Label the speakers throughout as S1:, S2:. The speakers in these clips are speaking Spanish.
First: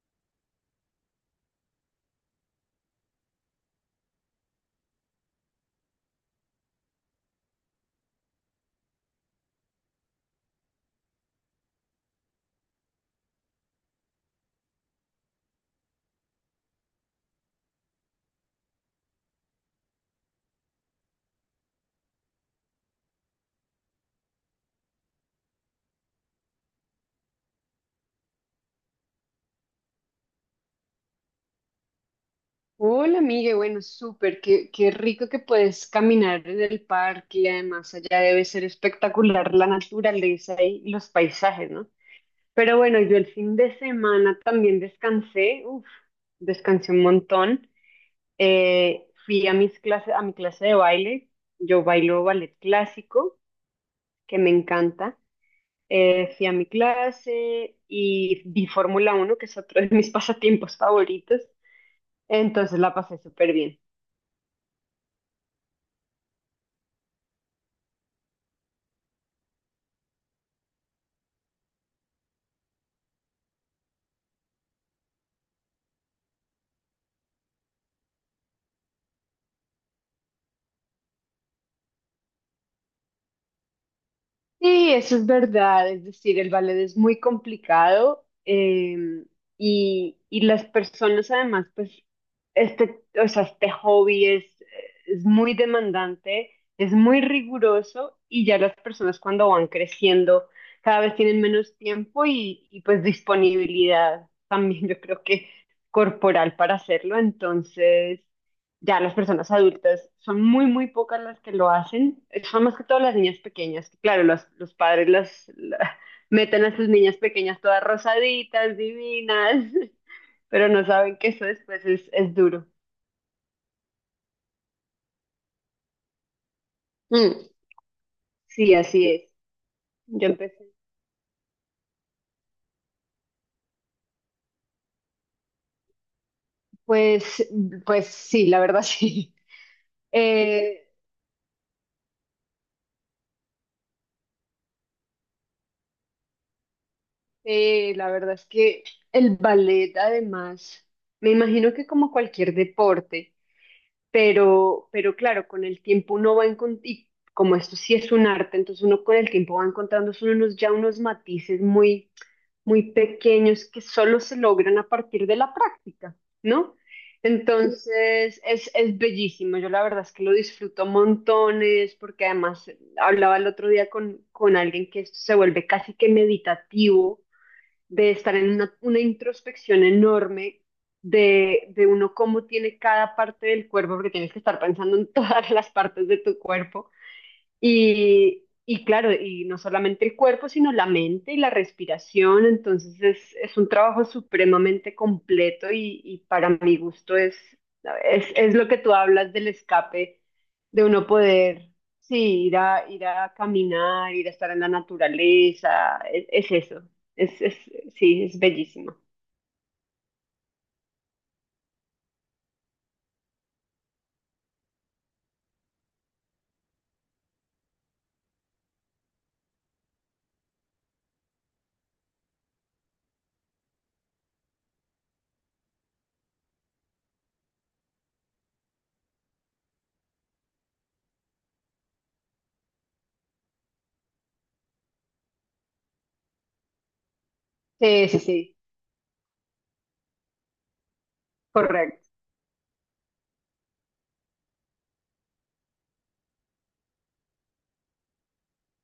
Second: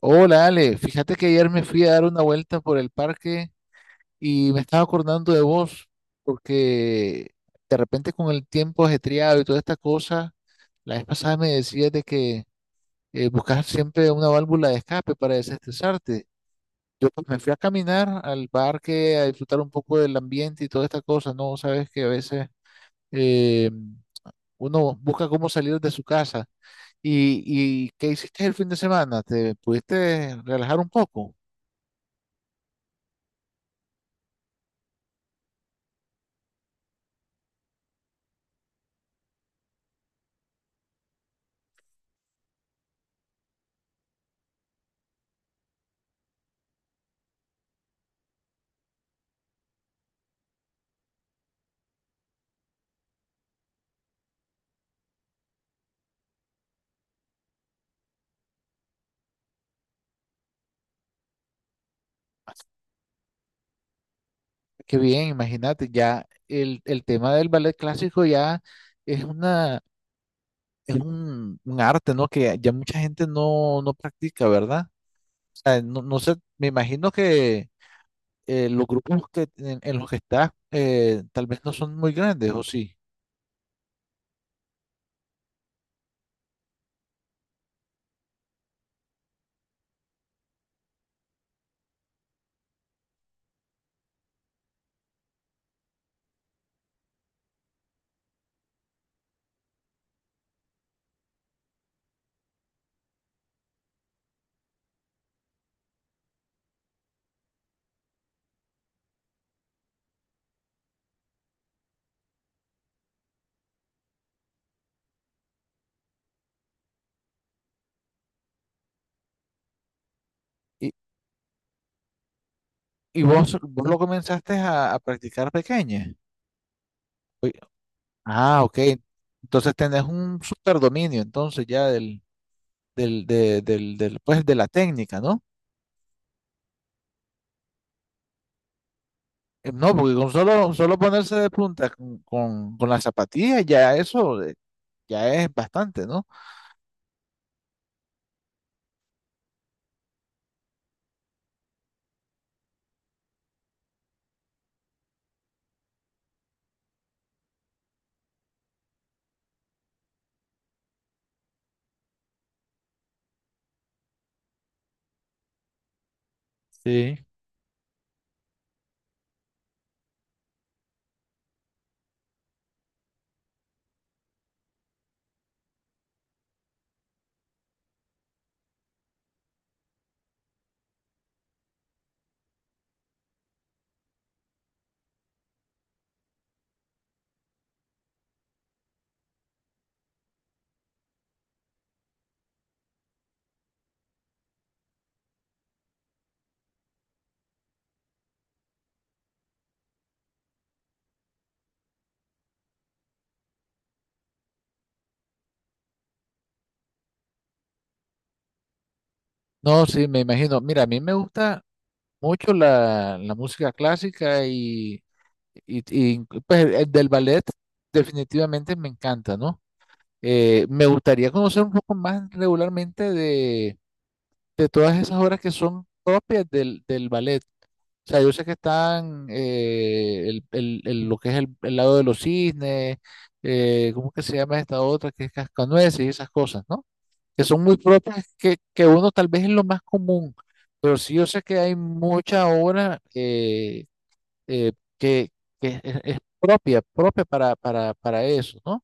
S1: Hola Ale, fíjate que ayer me fui a dar una vuelta por el parque y me estaba acordando de vos, porque de repente con el tiempo ajetreado y toda esta cosa, la vez pasada me decías de que buscas siempre una válvula de escape para desestresarte. Yo pues, me fui a caminar al parque a disfrutar un poco del ambiente y toda esta cosa, ¿no? Sabes que a veces eh, uno busca cómo salir de su casa. ¿Y, qué hiciste el fin de semana? ¿Te pudiste relajar un poco?
S2: Hola, Migue. Bueno, súper. Qué rico que puedes caminar en el parque y además allá debe ser espectacular la naturaleza y los paisajes, ¿no? Pero bueno, yo el fin de semana también descansé. Uf, descansé un montón. Fui a mis clases, a mi clase de baile. Yo bailo ballet clásico, que me encanta. Fui a mi clase y vi Fórmula 1, que es otro de mis pasatiempos favoritos. Entonces la pasé súper bien.
S1: Qué bien, imagínate, ya el tema del ballet clásico ya es una, es un arte, ¿no? Que ya mucha gente no, no practica, ¿verdad? O sea, no, no sé, me imagino que los grupos en los que estás tal vez no son muy grandes, ¿o sí?
S2: Sí, eso es verdad, es decir, el ballet es muy complicado, y las personas además, pues, este, o sea, este hobby es muy demandante, es muy riguroso y ya las personas cuando van creciendo cada vez tienen menos tiempo y pues disponibilidad también yo creo que corporal para hacerlo, entonces... Ya las personas adultas son muy pocas las que lo hacen. Son más que todas las niñas pequeñas. Claro, los padres meten a sus niñas pequeñas todas rosaditas, divinas, pero no
S1: Y,
S2: saben que eso después es duro.
S1: y vos, vos lo comenzaste a practicar pequeña.
S2: Mm,
S1: Oye, ah,
S2: sí,
S1: ok.
S2: así es.
S1: Entonces tenés
S2: Yo
S1: un
S2: empecé.
S1: superdominio, entonces ya del, pues, de la técnica, ¿no?
S2: Pues, pues sí, la verdad sí.
S1: No, porque con solo,
S2: Eh,
S1: solo ponerse de punta con las zapatillas, ya eso ya es bastante, ¿no?
S2: la verdad es que el ballet, además, me imagino que como cualquier deporte. Pero claro, con el tiempo uno va encontrando, y como esto sí es un arte, entonces uno con el tiempo va encontrando son unos, ya unos matices muy pequeños que solo se logran a partir de la práctica, ¿no?
S1: Sí.
S2: Entonces es bellísimo, yo la verdad es que lo disfruto montones, porque además hablaba el otro día con alguien que esto se vuelve casi que meditativo de estar en una introspección enorme de uno cómo tiene cada parte del cuerpo, porque tienes que estar pensando en todas las partes de tu cuerpo y claro, y no solamente el cuerpo, sino la mente y la respiración. Entonces es un trabajo supremamente completo y para mi gusto es lo que tú hablas del escape, de uno poder, sí, ir a, ir a caminar, ir a estar en la naturaleza. Es eso. Es, es, sí, es bellísimo.
S1: No, sí, me imagino. Mira, a mí me gusta mucho la música clásica y, pues el del ballet definitivamente me encanta, ¿no? Me gustaría conocer un poco más regularmente de todas esas obras que son propias del ballet. O sea, yo sé que están lo que es el lado de los cisnes, ¿cómo que se llama esta otra? Que es cascanueces y esas cosas, ¿no? Que son muy
S2: Sí, sí,
S1: propias,
S2: sí,
S1: que uno tal vez es lo más común, pero sí yo sé que hay
S2: correcto.
S1: mucha obra eh, que, que es propia, propia para eso, ¿no?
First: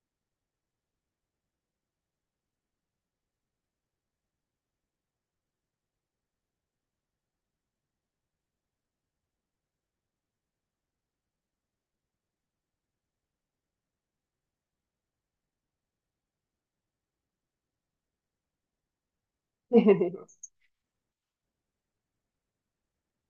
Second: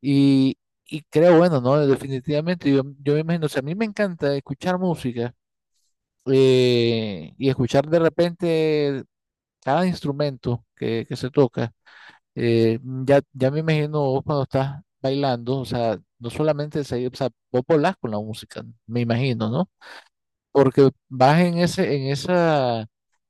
S1: Y, y creo, bueno, ¿no? Definitivamente, yo me imagino, o sea, a mí me encanta escuchar música y escuchar de repente cada instrumento que se toca, eh, ya, ya me imagino vos cuando estás bailando, o sea, no solamente se, o sea, vos volás con la música, me imagino, ¿no? Porque vas en ese, en esa,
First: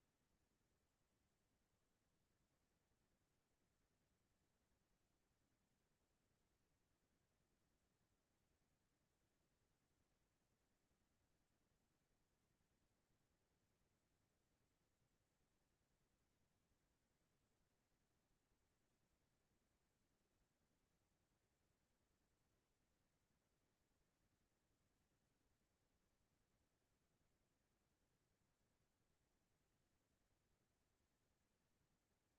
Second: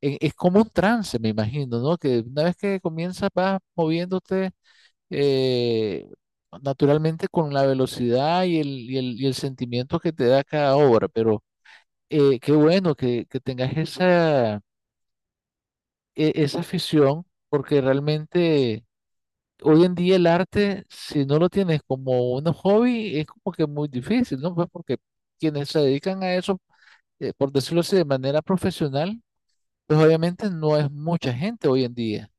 S1: es como un trance, me imagino, ¿no? Que una vez que comienzas vas moviéndote eh, naturalmente con la velocidad y y el sentimiento que te da cada obra, pero qué bueno que tengas esa, esa afición, porque realmente hoy en día el arte, si no lo tienes como un hobby, es como que muy difícil, ¿no? Pues porque quienes se dedican a eso, por decirlo así, de manera profesional, pues obviamente no es mucha gente hoy en día,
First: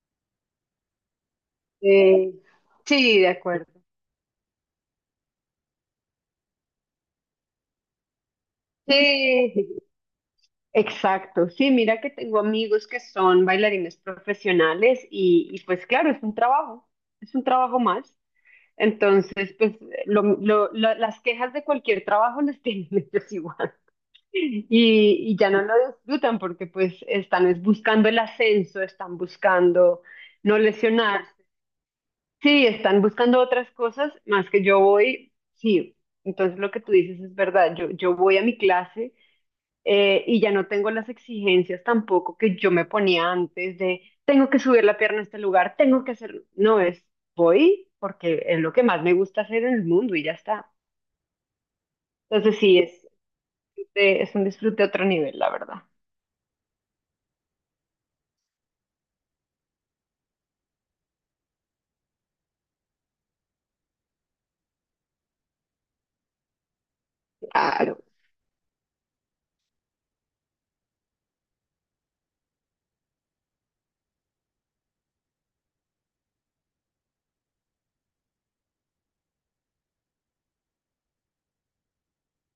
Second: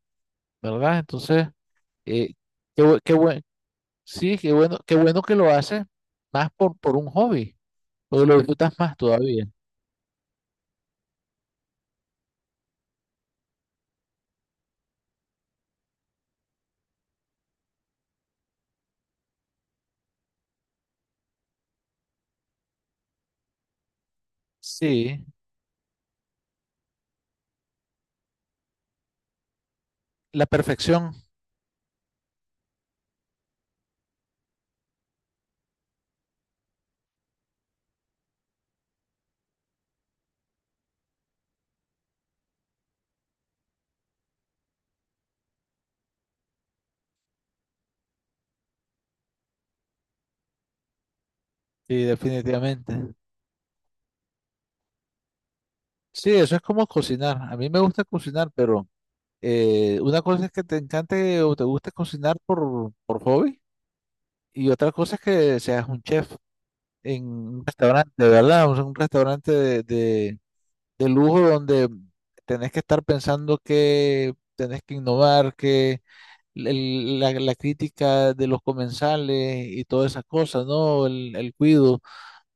S1: ¿verdad? Entonces,
S2: Eh,
S1: eh, qué, bu- qué
S2: sí, de
S1: buen-
S2: acuerdo.
S1: sí, qué bueno que lo haces más por un hobby, porque lo disfrutas más todavía.
S2: Sí. Exacto, sí, mira que tengo amigos que son bailarines profesionales y pues claro, es un trabajo más. Entonces, pues las quejas de cualquier trabajo las tienen ellos igual y,
S1: Sí,
S2: y ya no lo disfrutan porque pues están es buscando el ascenso, están buscando
S1: la
S2: no
S1: perfección,
S2: lesionarse, sí, están buscando otras cosas más que yo voy, sí, entonces lo que tú dices es verdad, yo voy a mi clase y ya no tengo las exigencias tampoco que yo me ponía antes de tengo que subir la pierna a este lugar, tengo que hacer, no es, voy porque es lo que más me gusta hacer en el mundo y ya está.
S1: sí,
S2: Entonces sí,
S1: definitivamente.
S2: es un disfrute a otro nivel, la verdad.
S1: Sí, eso es como cocinar. A mí me gusta cocinar, pero... Una cosa es que te encante o te guste cocinar por hobby y otra cosa es que seas un chef en un
S2: Claro,
S1: restaurante, ¿verdad? O sea, un restaurante de lujo donde tenés que estar pensando que tenés que innovar, que la crítica de los comensales y todas esas cosas, ¿no? El cuido.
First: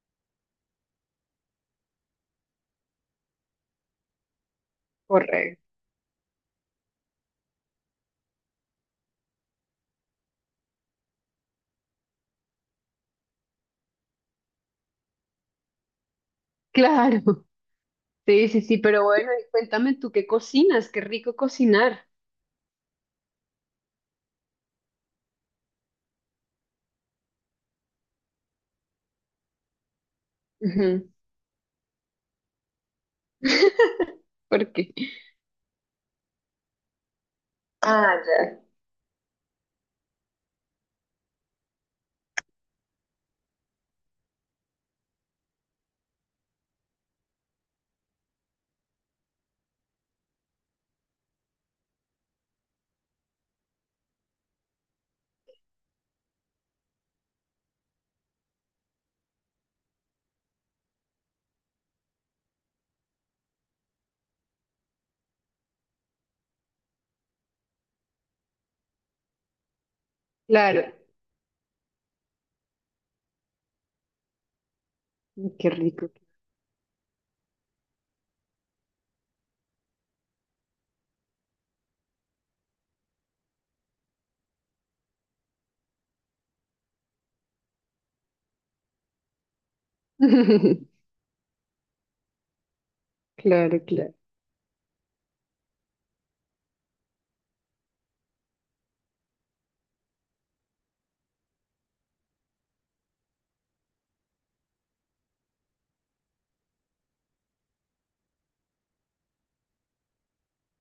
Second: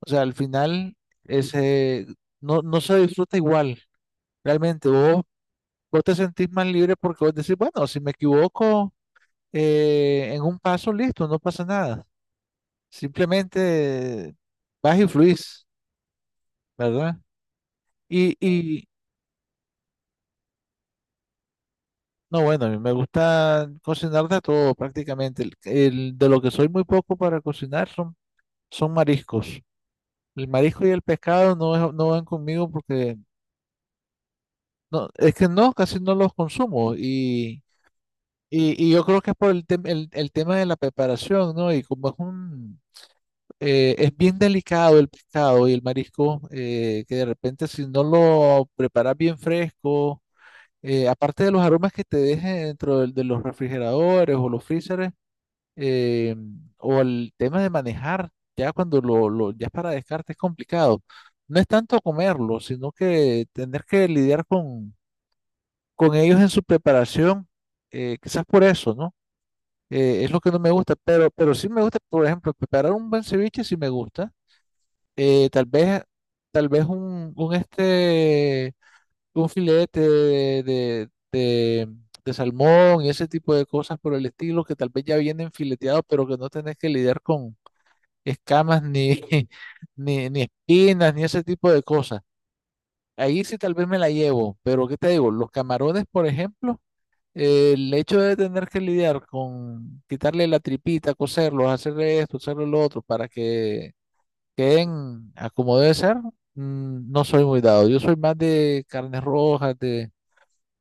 S1: O sea, al final ese, no, no se disfruta igual, realmente. Vos,
S2: correcto.
S1: vos te sentís más libre porque vos decís, bueno, si me equivoco... en un paso, listo, no pasa nada. Simplemente vas y fluís, ¿verdad?
S2: Claro. Sí, sí, sí,
S1: Y
S2: pero bueno, y cuéntame tú qué cocinas, qué rico cocinar.
S1: no, bueno, a mí me gusta cocinar de todo prácticamente. De lo que soy muy poco para cocinar son, son mariscos. El marisco y el
S2: Ujú.
S1: pescado no, no van conmigo porque
S2: ¿Por qué?
S1: no, es que no, casi no los consumo.
S2: Ah, ya.
S1: Y yo creo que es por el tema de la preparación, ¿no? Y como es un... es bien delicado el pescado y el marisco, que de repente si no lo preparas bien fresco, aparte de los aromas que te dejen los refrigeradores o los freezers, eh, o el tema de manejar, ya cuando lo ya es para descarte es complicado. No es tanto comerlo, sino que tener que lidiar con ellos en su preparación, quizás por eso, ¿no? Es lo que no me
S2: Claro,
S1: gusta, pero sí me gusta, por ejemplo, preparar un buen ceviche sí me gusta eh, tal
S2: qué
S1: vez,
S2: rico.
S1: tal vez un, un filete de salmón y ese tipo de cosas por el estilo que tal vez ya vienen fileteados, pero que no tenés que lidiar con escamas ni, ni, ni espinas ni ese tipo de cosas. Ahí sí tal
S2: Claro,
S1: vez me la
S2: claro.
S1: llevo, pero ¿qué te digo? Los camarones, por ejemplo, el hecho de tener que lidiar con quitarle la tripita, coserlos, hacerle esto, hacerle lo otro, para que queden a como debe ser, mm, no soy muy dado. Yo soy más de carnes rojas,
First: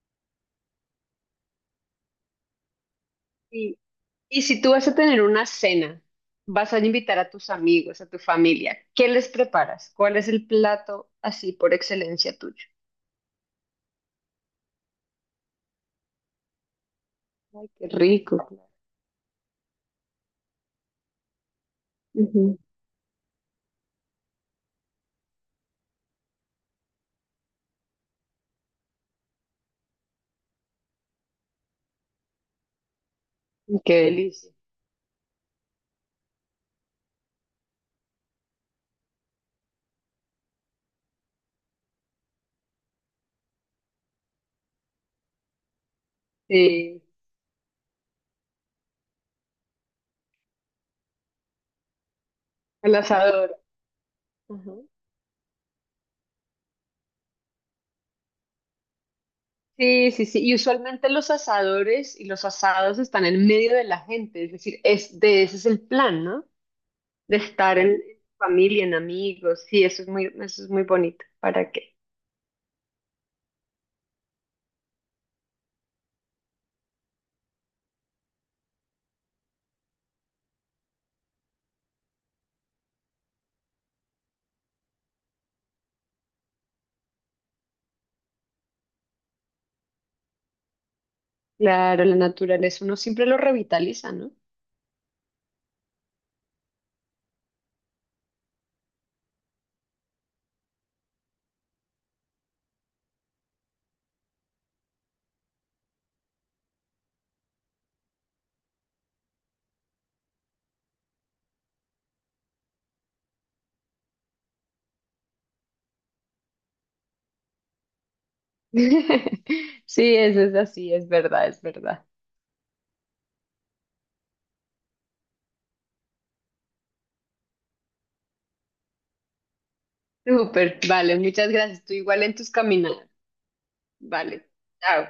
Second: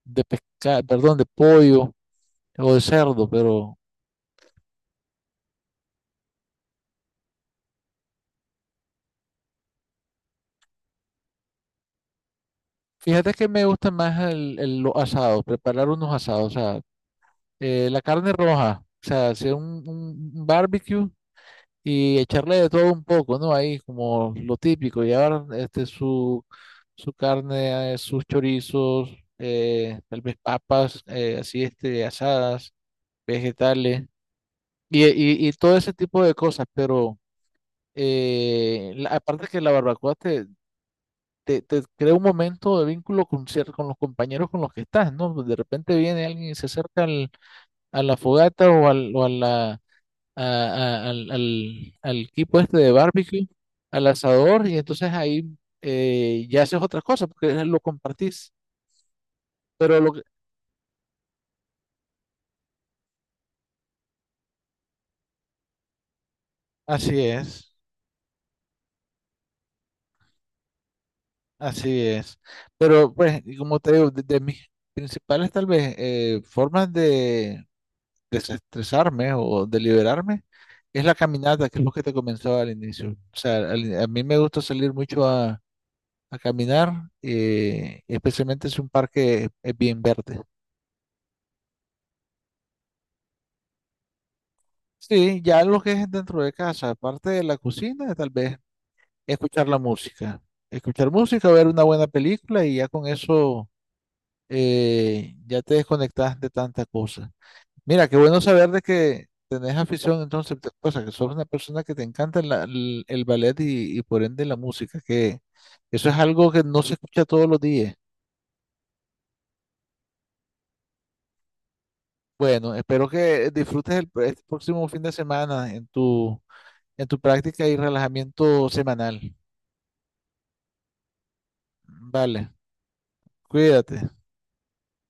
S1: de pescado, perdón, de pollo o de cerdo, pero
S2: Y, y si tú vas a tener una cena, vas a invitar a tus amigos, a tu familia, ¿qué les preparas? ¿Cuál es el plato así por excelencia tuyo?
S1: fíjate que me gusta más los asados, preparar unos asados, o sea,
S2: Ay, qué
S1: la carne
S2: rico.
S1: roja, o sea, hacer un, un barbecue y echarle
S2: Ujú.
S1: de todo un poco, ¿no? Ahí como lo típico, llevar este su, su carne, sus chorizos, tal vez papas, así este, asadas,
S2: Qué
S1: vegetales.
S2: delicia.
S1: Y todo ese tipo de cosas, pero aparte que la barbacoa te crea un momento de vínculo con, con los compañeros con los que estás, ¿no? De repente viene alguien y se
S2: Sí,
S1: acerca al, a la fogata o, al, o a la, a- al equipo este de
S2: el
S1: barbecue,
S2: asador.
S1: al asador, y
S2: Ujú.
S1: entonces ahí ya haces otras cosas porque lo compartís. Pero
S2: Sí,
S1: lo que-
S2: sí, sí. Y usualmente los asadores y los asados están en medio de la gente, es decir, es de ese es el plan, ¿no?
S1: así
S2: De
S1: es,
S2: estar en familia, en amigos. Sí, eso es muy bonito. ¿Para qué?
S1: así es. Pero pues, y como te digo, de mis principales tal vez formas de desestresarme o deliberarme es la caminata, que es lo que te comentaba al inicio. O sea, a mí me gusta salir mucho a caminar, especialmente si un parque es bien verde.
S2: Claro, la naturaleza uno siempre lo revitaliza, ¿no?
S1: Sí, ya lo que es dentro de casa, aparte de la cocina, tal vez escuchar la música. Escuchar música, ver una buena película y ya con eso ya te desconectas de tanta cosa. Mira, qué bueno saber de que tenés afición, entonces, o sea, que sos una persona que te encanta el ballet y por ende la música, que eso es algo que no se escucha todos los días.
S2: Sí, eso es así, es verdad, es verdad.
S1: Bueno, espero que disfrutes este próximo fin de semana en tu práctica y relajamiento semanal.
S2: Súper, vale, muchas gracias. Tú igual en tus
S1: Vale,
S2: caminadas.
S1: cuídate.
S2: Vale, chao.